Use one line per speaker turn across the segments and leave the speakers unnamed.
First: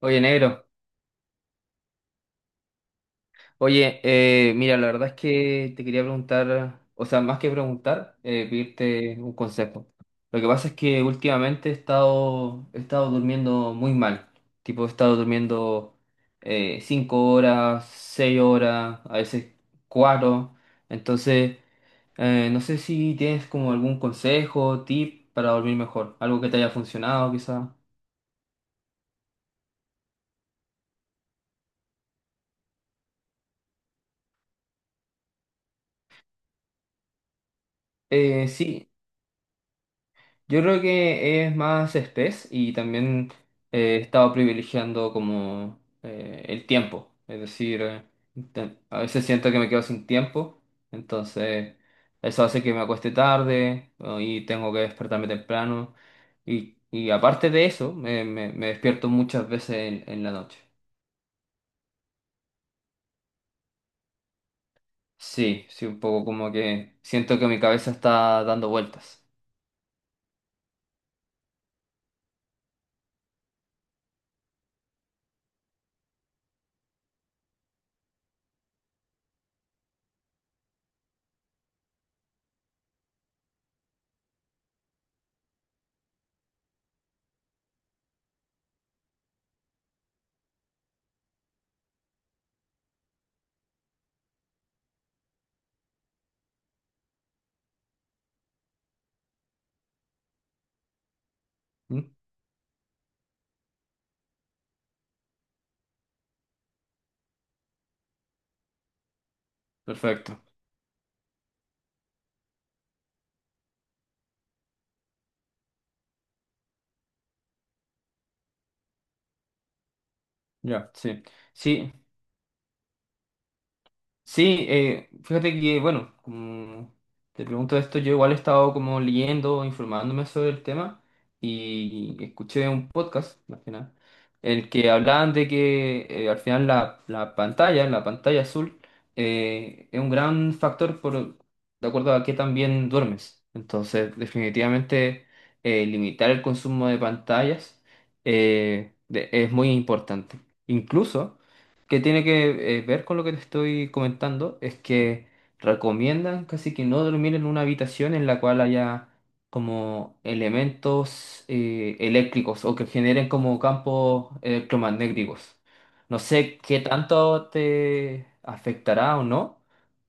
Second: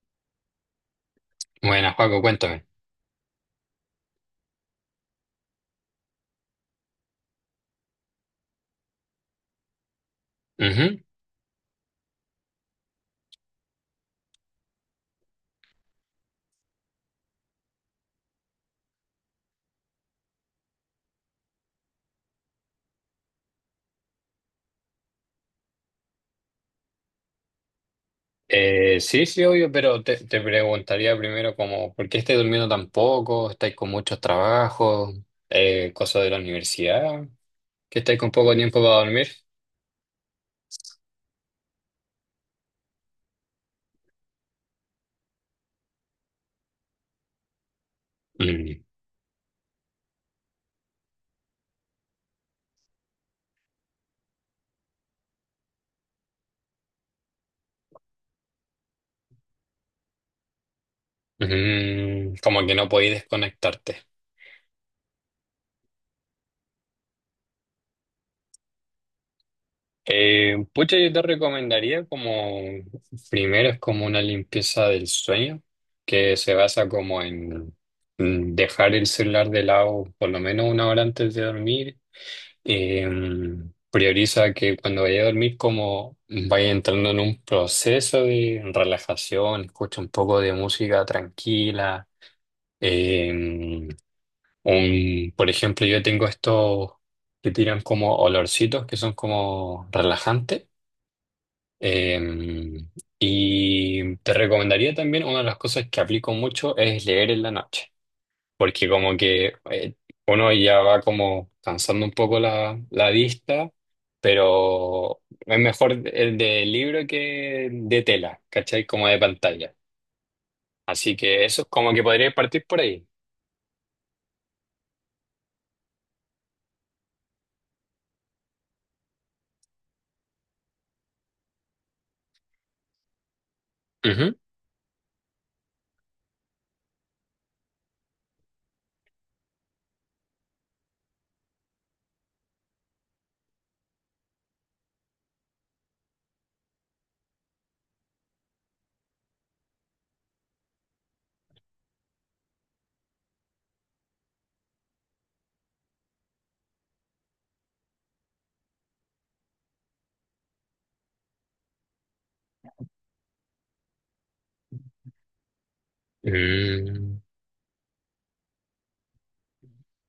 Oye, negro.
Buenas, Paco, cuéntame.
Oye, mira, la verdad es que te quería preguntar, o sea, más que preguntar, pedirte un consejo. Lo que pasa es
Ujú.
que últimamente he estado durmiendo muy mal. Tipo, he estado durmiendo cinco horas, seis horas, a veces cuatro. Entonces, no sé si tienes como algún consejo, tip para dormir mejor, algo que te haya funcionado, quizá.
Sí, sí, obvio, pero te preguntaría primero como, ¿por qué estáis durmiendo tan poco? ¿Estáis con muchos trabajos? ¿cosas de la universidad? ¿Que estáis con poco tiempo
Sí,
para dormir?
yo creo que es más espés y también he estado privilegiando como el tiempo. Es decir,
Mm.
a veces siento que me quedo sin tiempo, entonces eso hace que me acueste tarde, ¿no? Y tengo que despertarme temprano. Y aparte de eso, me despierto muchas veces en la noche.
Mm, como que no podéis desconectarte.
Sí, sí, un poco como que siento que mi cabeza está dando vueltas.
Pucha, yo te recomendaría como, primero es como una limpieza del sueño, que se basa como en dejar el celular de lado por lo menos una hora antes de dormir. Eh, prioriza que cuando vaya a dormir como vaya entrando en un proceso de relajación, escucha un poco de música tranquila. eh, por ejemplo, yo tengo estos que tiran como olorcitos que son como relajantes.
¿Mm?
eh, y te recomendaría también, una de las cosas que aplico mucho es leer en la noche, porque como que
Perfecto.
uno ya va como cansando un poco la vista, pero es mejor el de libro que de tela, ¿cachai? Como de pantalla.
Ya,
Así
sí.
que eso es como
Sí,
que podría partir por ahí.
sí, fíjate que, bueno, como te pregunto esto, yo igual he estado como leyendo, informándome sobre el tema y escuché un podcast, más que nada,
Ujú.
en el que hablaban de que al final la pantalla azul, es un gran factor por, de acuerdo a qué también duermes. Entonces, definitivamente, limitar el consumo de pantallas es muy importante. Incluso que tiene que ver con lo que te estoy comentando es que recomiendan casi que no dormir en una habitación en la cual haya como elementos eléctricos o que generen como campos electromagnéticos. No sé qué
Mm.
tanto te afectará o no,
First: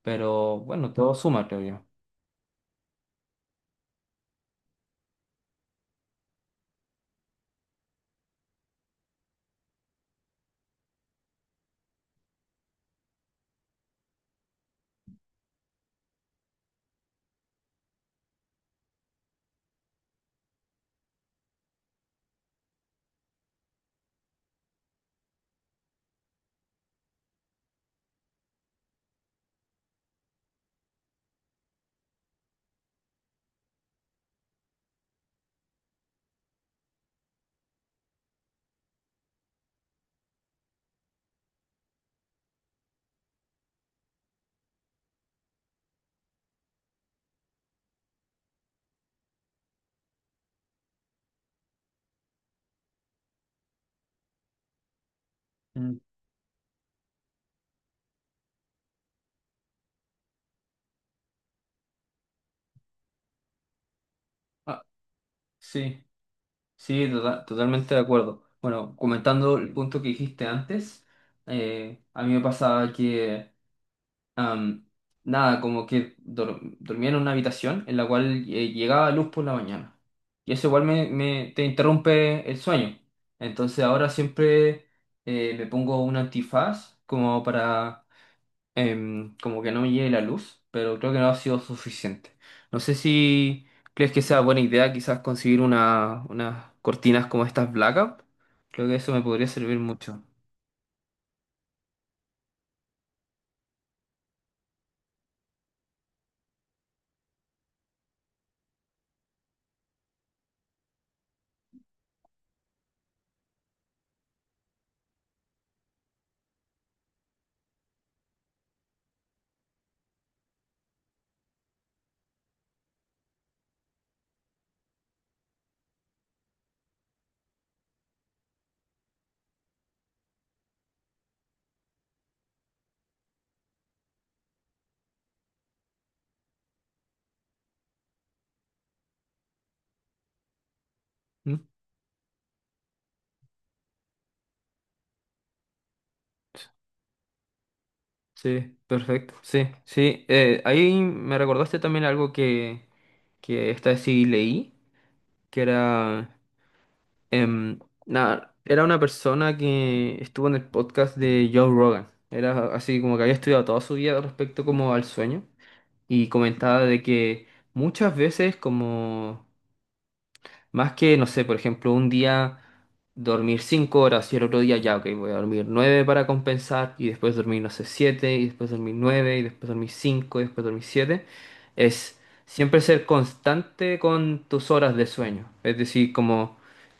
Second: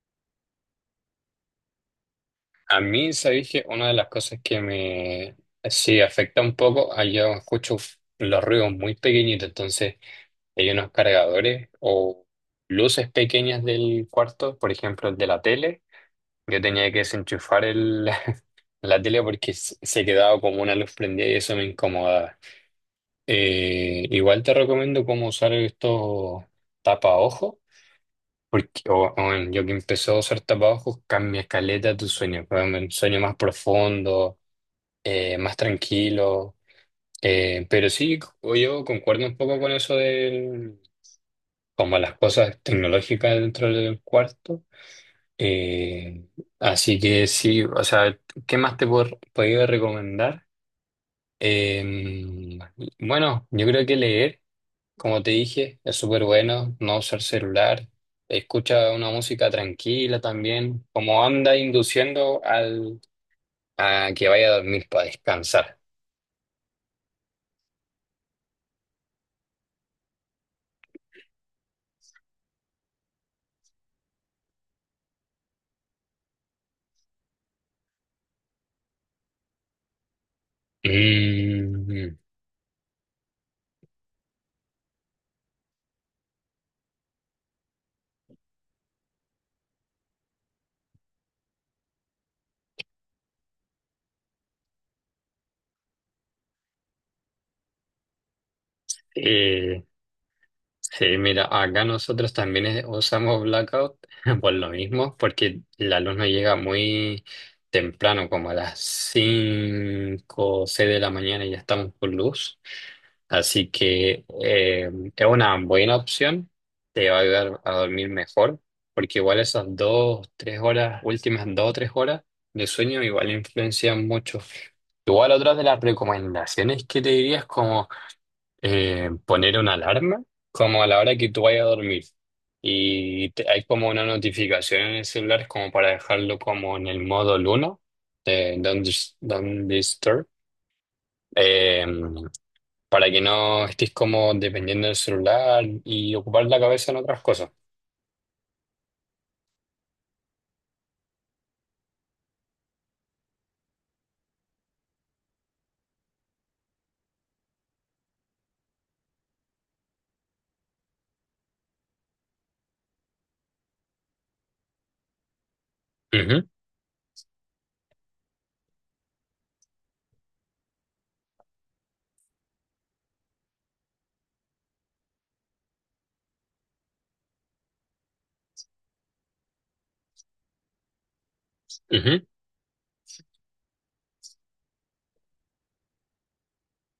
pero bueno, todo suma, creo yo.
A mí, sabéis que una de las cosas que me sí afecta un poco, ah, yo escucho los ruidos muy pequeñitos, entonces hay unos cargadores o luces pequeñas del cuarto, por ejemplo, el de la tele. Yo tenía que desenchufar el, la tele porque se quedaba como una luz prendida y eso me incomodaba. Igual te recomiendo cómo usar estos tapaojos, porque yo que empecé a usar tapaojos cambia caleta tu sueño, weón, un sueño más profundo, más tranquilo. Pero sí, o yo concuerdo un poco con eso de como las cosas tecnológicas dentro del cuarto. Eh, así que sí, o sea, ¿qué más te puedo- podría recomendar? Eh, bueno, yo creo que leer, como te dije, es
Mm.
súper bueno, no usar celular, escucha una música tranquila también, como anda induciendo a que vaya a
Ah,
dormir para descansar.
sí, totalmente de acuerdo. Bueno, comentando el punto que dijiste antes, a mí me pasaba que Am, nada, como que dormía en una habitación en la cual llegaba luz por la mañana. Y eso igual te
Mm,
interrumpe el sueño. Entonces ahora siempre me pongo un antifaz como para como que no me llegue la luz, pero creo que no ha sido suficiente. No sé si crees que sea buena idea quizás conseguir unas cortinas como estas blackout. Creo que eso me podría servir
eh,
mucho.
Sí, mira, acá nosotros también usamos blackout por lo mismo, porque el alumno llega muy temprano, como a las 5 o 6 de la mañana y ya estamos con luz. Así que es una buena opción, te va a ayudar a dormir mejor, porque igual esas dos, tres horas, últimas dos o tres horas de sueño igual influencian mucho. Igual otras de las recomendaciones que te diría es como poner una alarma como a la hora que tú vayas a dormir. Y te- hay como una notificación en el celular como para dejarlo como en el modo luna de Don't Disturb,
¿Mm?
eh, para que no estés como dependiendo del celular y ocupar la cabeza en otras cosas.
Sí, perfecto. Sí, sí. Ahí me recordaste también algo que esta sí leí, que era, em, nada, era una persona que estuvo en el podcast de Joe Rogan. Era así como que había estudiado toda su vida respecto como al sueño y
Ujú,
comentaba de que muchas veces como más que, no sé, por ejemplo, un día dormir 5 horas y el otro día ya, ok, voy a dormir 9 para compensar y después dormir, no sé, siete y después dormir 9 y después dormir 5 y después dormir siete. Es
ujú,
siempre ser constante con tus horas de sueño. Es decir, como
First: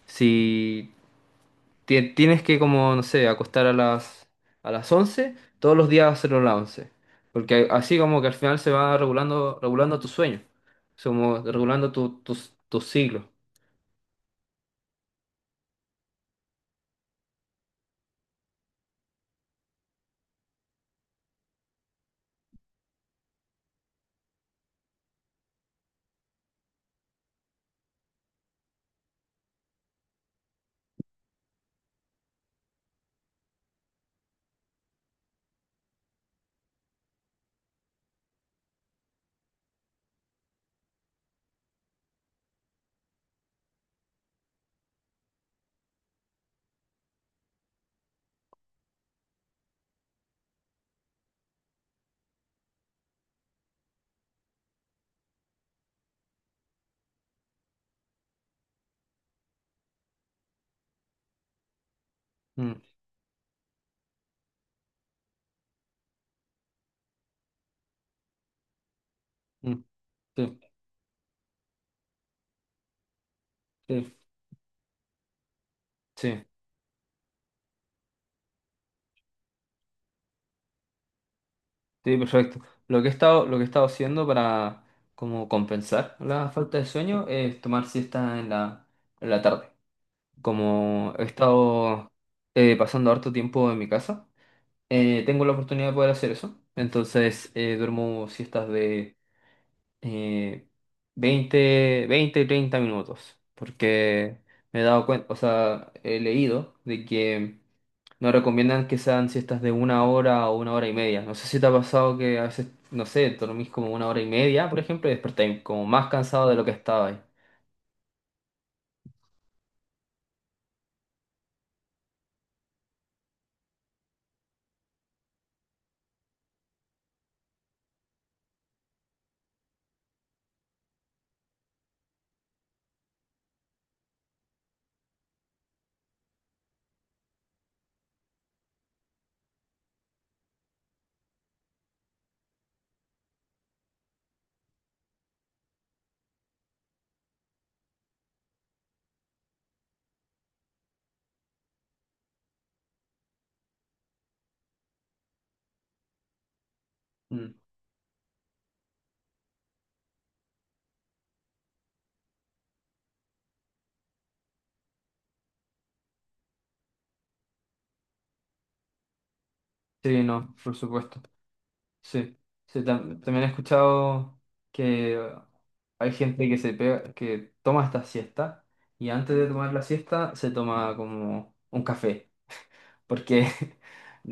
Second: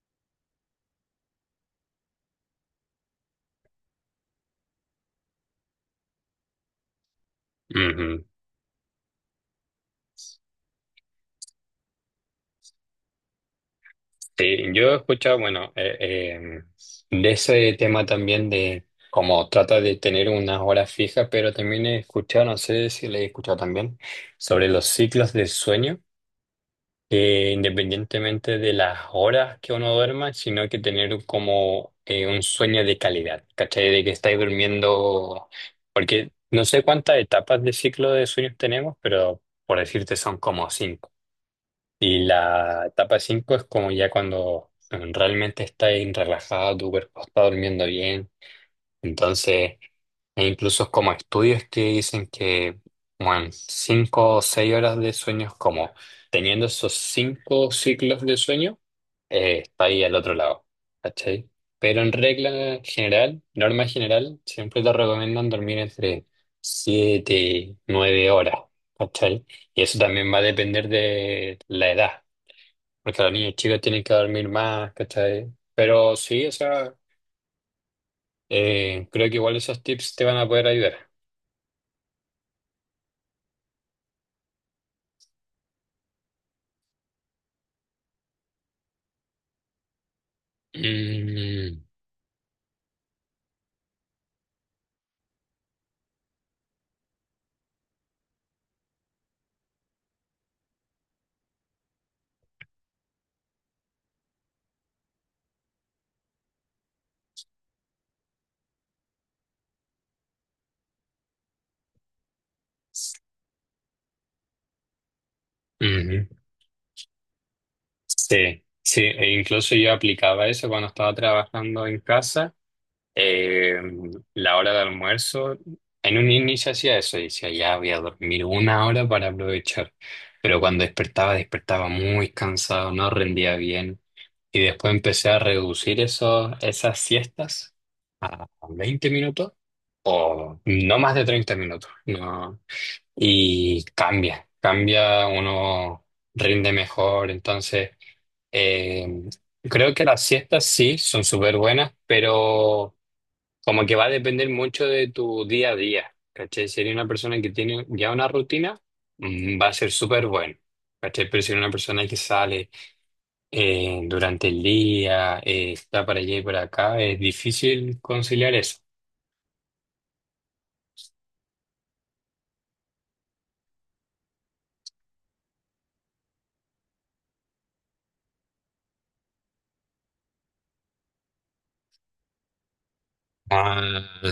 si tienes que, como, no sé, acostar a las once, todos los días hacerlo a las once. Porque así como
ujú.
que al final se va regulando, regulando tu sueño. Es como regulando tu, tus siglos.
Sí, yo he escuchado, bueno, de ese tema también de cómo trata de tener unas horas fijas, pero también he escuchado, no sé si le he escuchado también, sobre los ciclos de sueño, que independientemente de las horas que uno duerma, sino que tener como un sueño de calidad, ¿cachai? De que estáis durmiendo, porque no sé cuántas etapas de ciclo de sueños tenemos, pero por decirte son como cinco. Y la etapa 5 es como ya cuando realmente estás relajado, tu cuerpo está durmiendo bien. Entonces, e incluso como estudios que dicen que, bueno, 5 o 6 horas de sueño es como teniendo esos 5 ciclos de sueño, está ahí al otro lado, ¿cachai? Pero en regla
Mm,
general, norma general, siempre te recomiendan dormir entre 7 y 9 horas, ¿cachai? Y
mm.
eso también va a
Sí,
depender de la edad. Porque las niñas chicas tienen
sí,
que dormir más, ¿cachai? Pero
sí,
sí, o sea, creo que igual esos tips te van a poder ayudar.
sí, perfecto. Lo que he estado haciendo para como compensar la falta de sueño es tomar siesta en la tarde. Como he
Mm,
estado pasando harto tiempo en mi casa, tengo la oportunidad de poder hacer eso. Entonces duermo siestas de eh, 20 20 y 30 minutos. Porque me he dado cuenta, o sea, he leído de que no recomiendan que sean siestas de una hora o una hora y media. No sé si te ha pasado que a veces, no sé, dormís como una hora y media, por ejemplo, y despertáis como más
ujú.
cansado de lo que estaba ahí.
Sí, sí, e incluso yo aplicaba eso cuando estaba trabajando en casa. Eh, la hora de almuerzo, en un inicio hacía eso, decía, ya voy a dormir una hora para aprovechar. Pero cuando despertaba, despertaba muy cansado, no rendía bien. Y después empecé a reducir esas siestas a 20 minutos o no más de 30 minutos. No. Y cambia, cambia, uno rinde mejor. Entonces, eh, creo que las siestas sí son súper buenas, pero como que va a depender mucho de tu día a día. ¿Cachai? Si eres una persona que
Mm.
tiene ya una rutina, va a ser súper bueno. ¿Cachai? Pero si eres una persona que sale durante el día, está para allá y para acá, es difícil conciliar eso.
Sí, no, por supuesto. Sí. Sí, también he escuchado que hay gente que toma esta siesta y antes de tomar la siesta se toma como un café. Porque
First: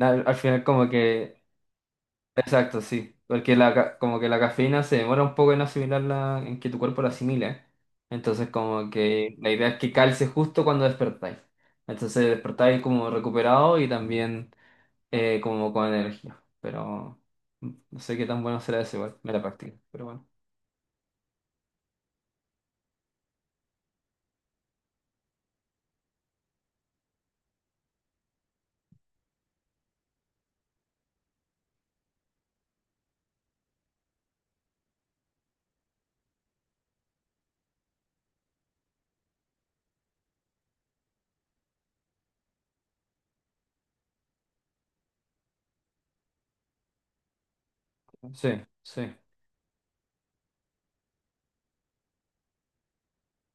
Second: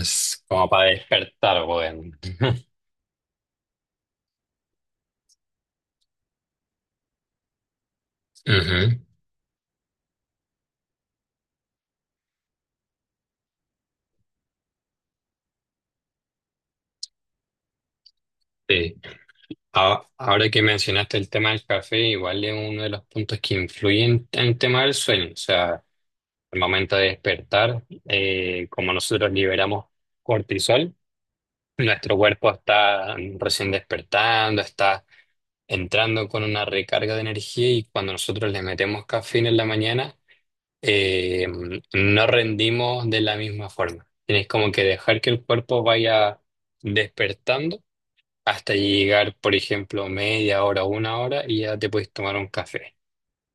al al final
como
como
para
que
despertar, bueno.
exacto, sí. Porque como que la cafeína se demora un poco en asimilarla, en que tu cuerpo la asimile. Entonces,
Ujú,
como que la idea es que calce justo cuando despertáis. Entonces, despertáis como recuperado y también como con energía. Pero no sé qué tan bueno será
sí.
eso igual. Me la practico. Pero
A-
bueno.
Ahora que mencionaste el tema del café, igual es uno de los puntos que influyen en el tema del sueño. O sea, el momento de despertar, como nosotros liberamos cortisol, nuestro cuerpo está recién despertando, está entrando con una recarga de energía y cuando nosotros le metemos cafeína en la mañana, eh, no rendimos de la misma forma. Tienes como que dejar que el cuerpo vaya despertando
Sí,
hasta
sí,
llegar, por ejemplo, media hora, una hora y ya te puedes tomar un café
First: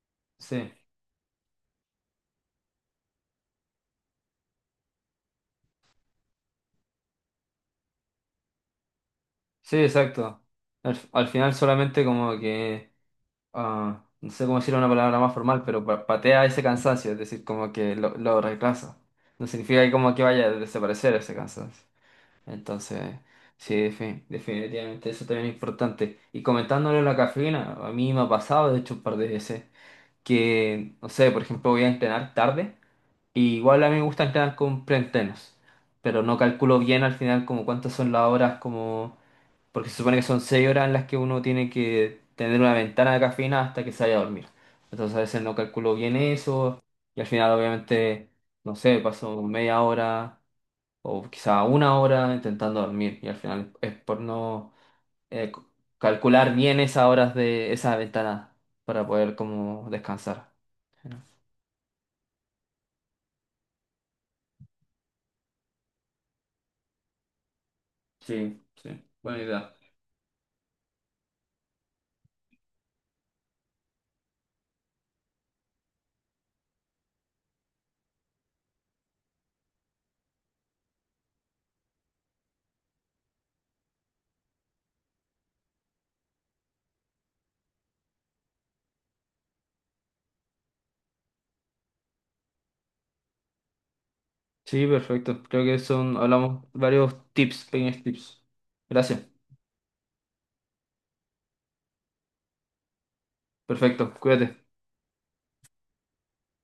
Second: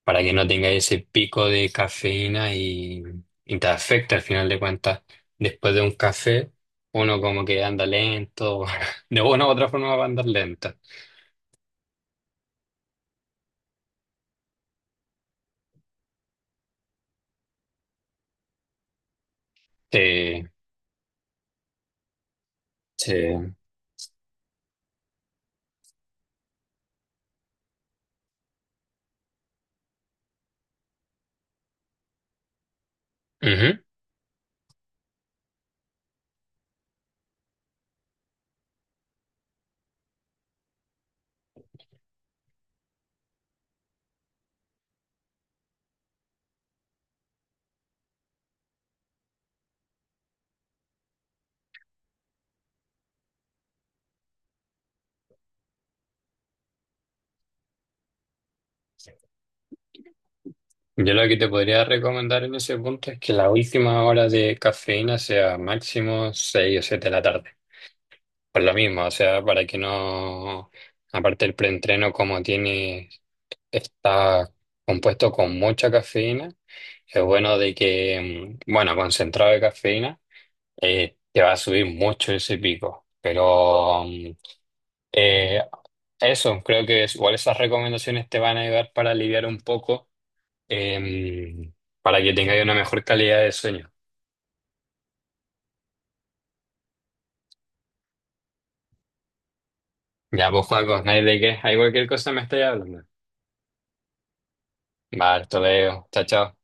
para que no tengas
sí.
ese pico de cafeína y te afecta al final de cuentas. Después de un café, uno como que anda lento, de una u otra
Sí,
forma va a andar
exacto.
lento.
Al final solamente como que no sé cómo decirlo en una palabra más formal, pero patea ese cansancio, es decir, como que lo reemplaza. No significa que como que
Eh,
vaya a desaparecer ese cansancio. Entonces,
sí.
sí, definitivamente eso también es importante. Y comentándole la cafeína, a mí me ha pasado, de hecho, un par de veces, que, no sé, por ejemplo, voy a entrenar tarde, y
Ujú.
igual a mí me gusta entrenar con preentrenos, pero no calculo bien al final como cuántas son las horas, como porque se supone que son 6 horas en las que uno tiene que tener una ventana de cafeína hasta que se vaya a dormir. Entonces a veces no calculo bien eso y al final, obviamente, no sé, paso media hora o quizá una hora intentando dormir y al final es por no eh, c- calcular bien esas horas de esa ventana para poder como descansar.
Yo lo que te podría recomendar en ese punto es que la última hora de cafeína sea máximo 6 o 7 de la tarde. Por
Sí,
lo
sí,
mismo, o
buena
sea, para
idea.
que no, aparte el preentreno como tiene, está compuesto con mucha cafeína, es bueno de que, bueno, concentrado de cafeína, te va a subir mucho ese pico. Pero eh, eso, creo que igual esas recomendaciones te van a ayudar para aliviar un poco em, para que tengáis una mejor calidad de sueño.
Sí, perfecto. Creo que son, hablamos varios tips, pequeños tips. Gracias.
Ya, pues, Juaco, no hay de qué. Hay cualquier cosa me estáis hablando.
Perfecto, cuídate.
Vale, hasta luego. Chao, chao.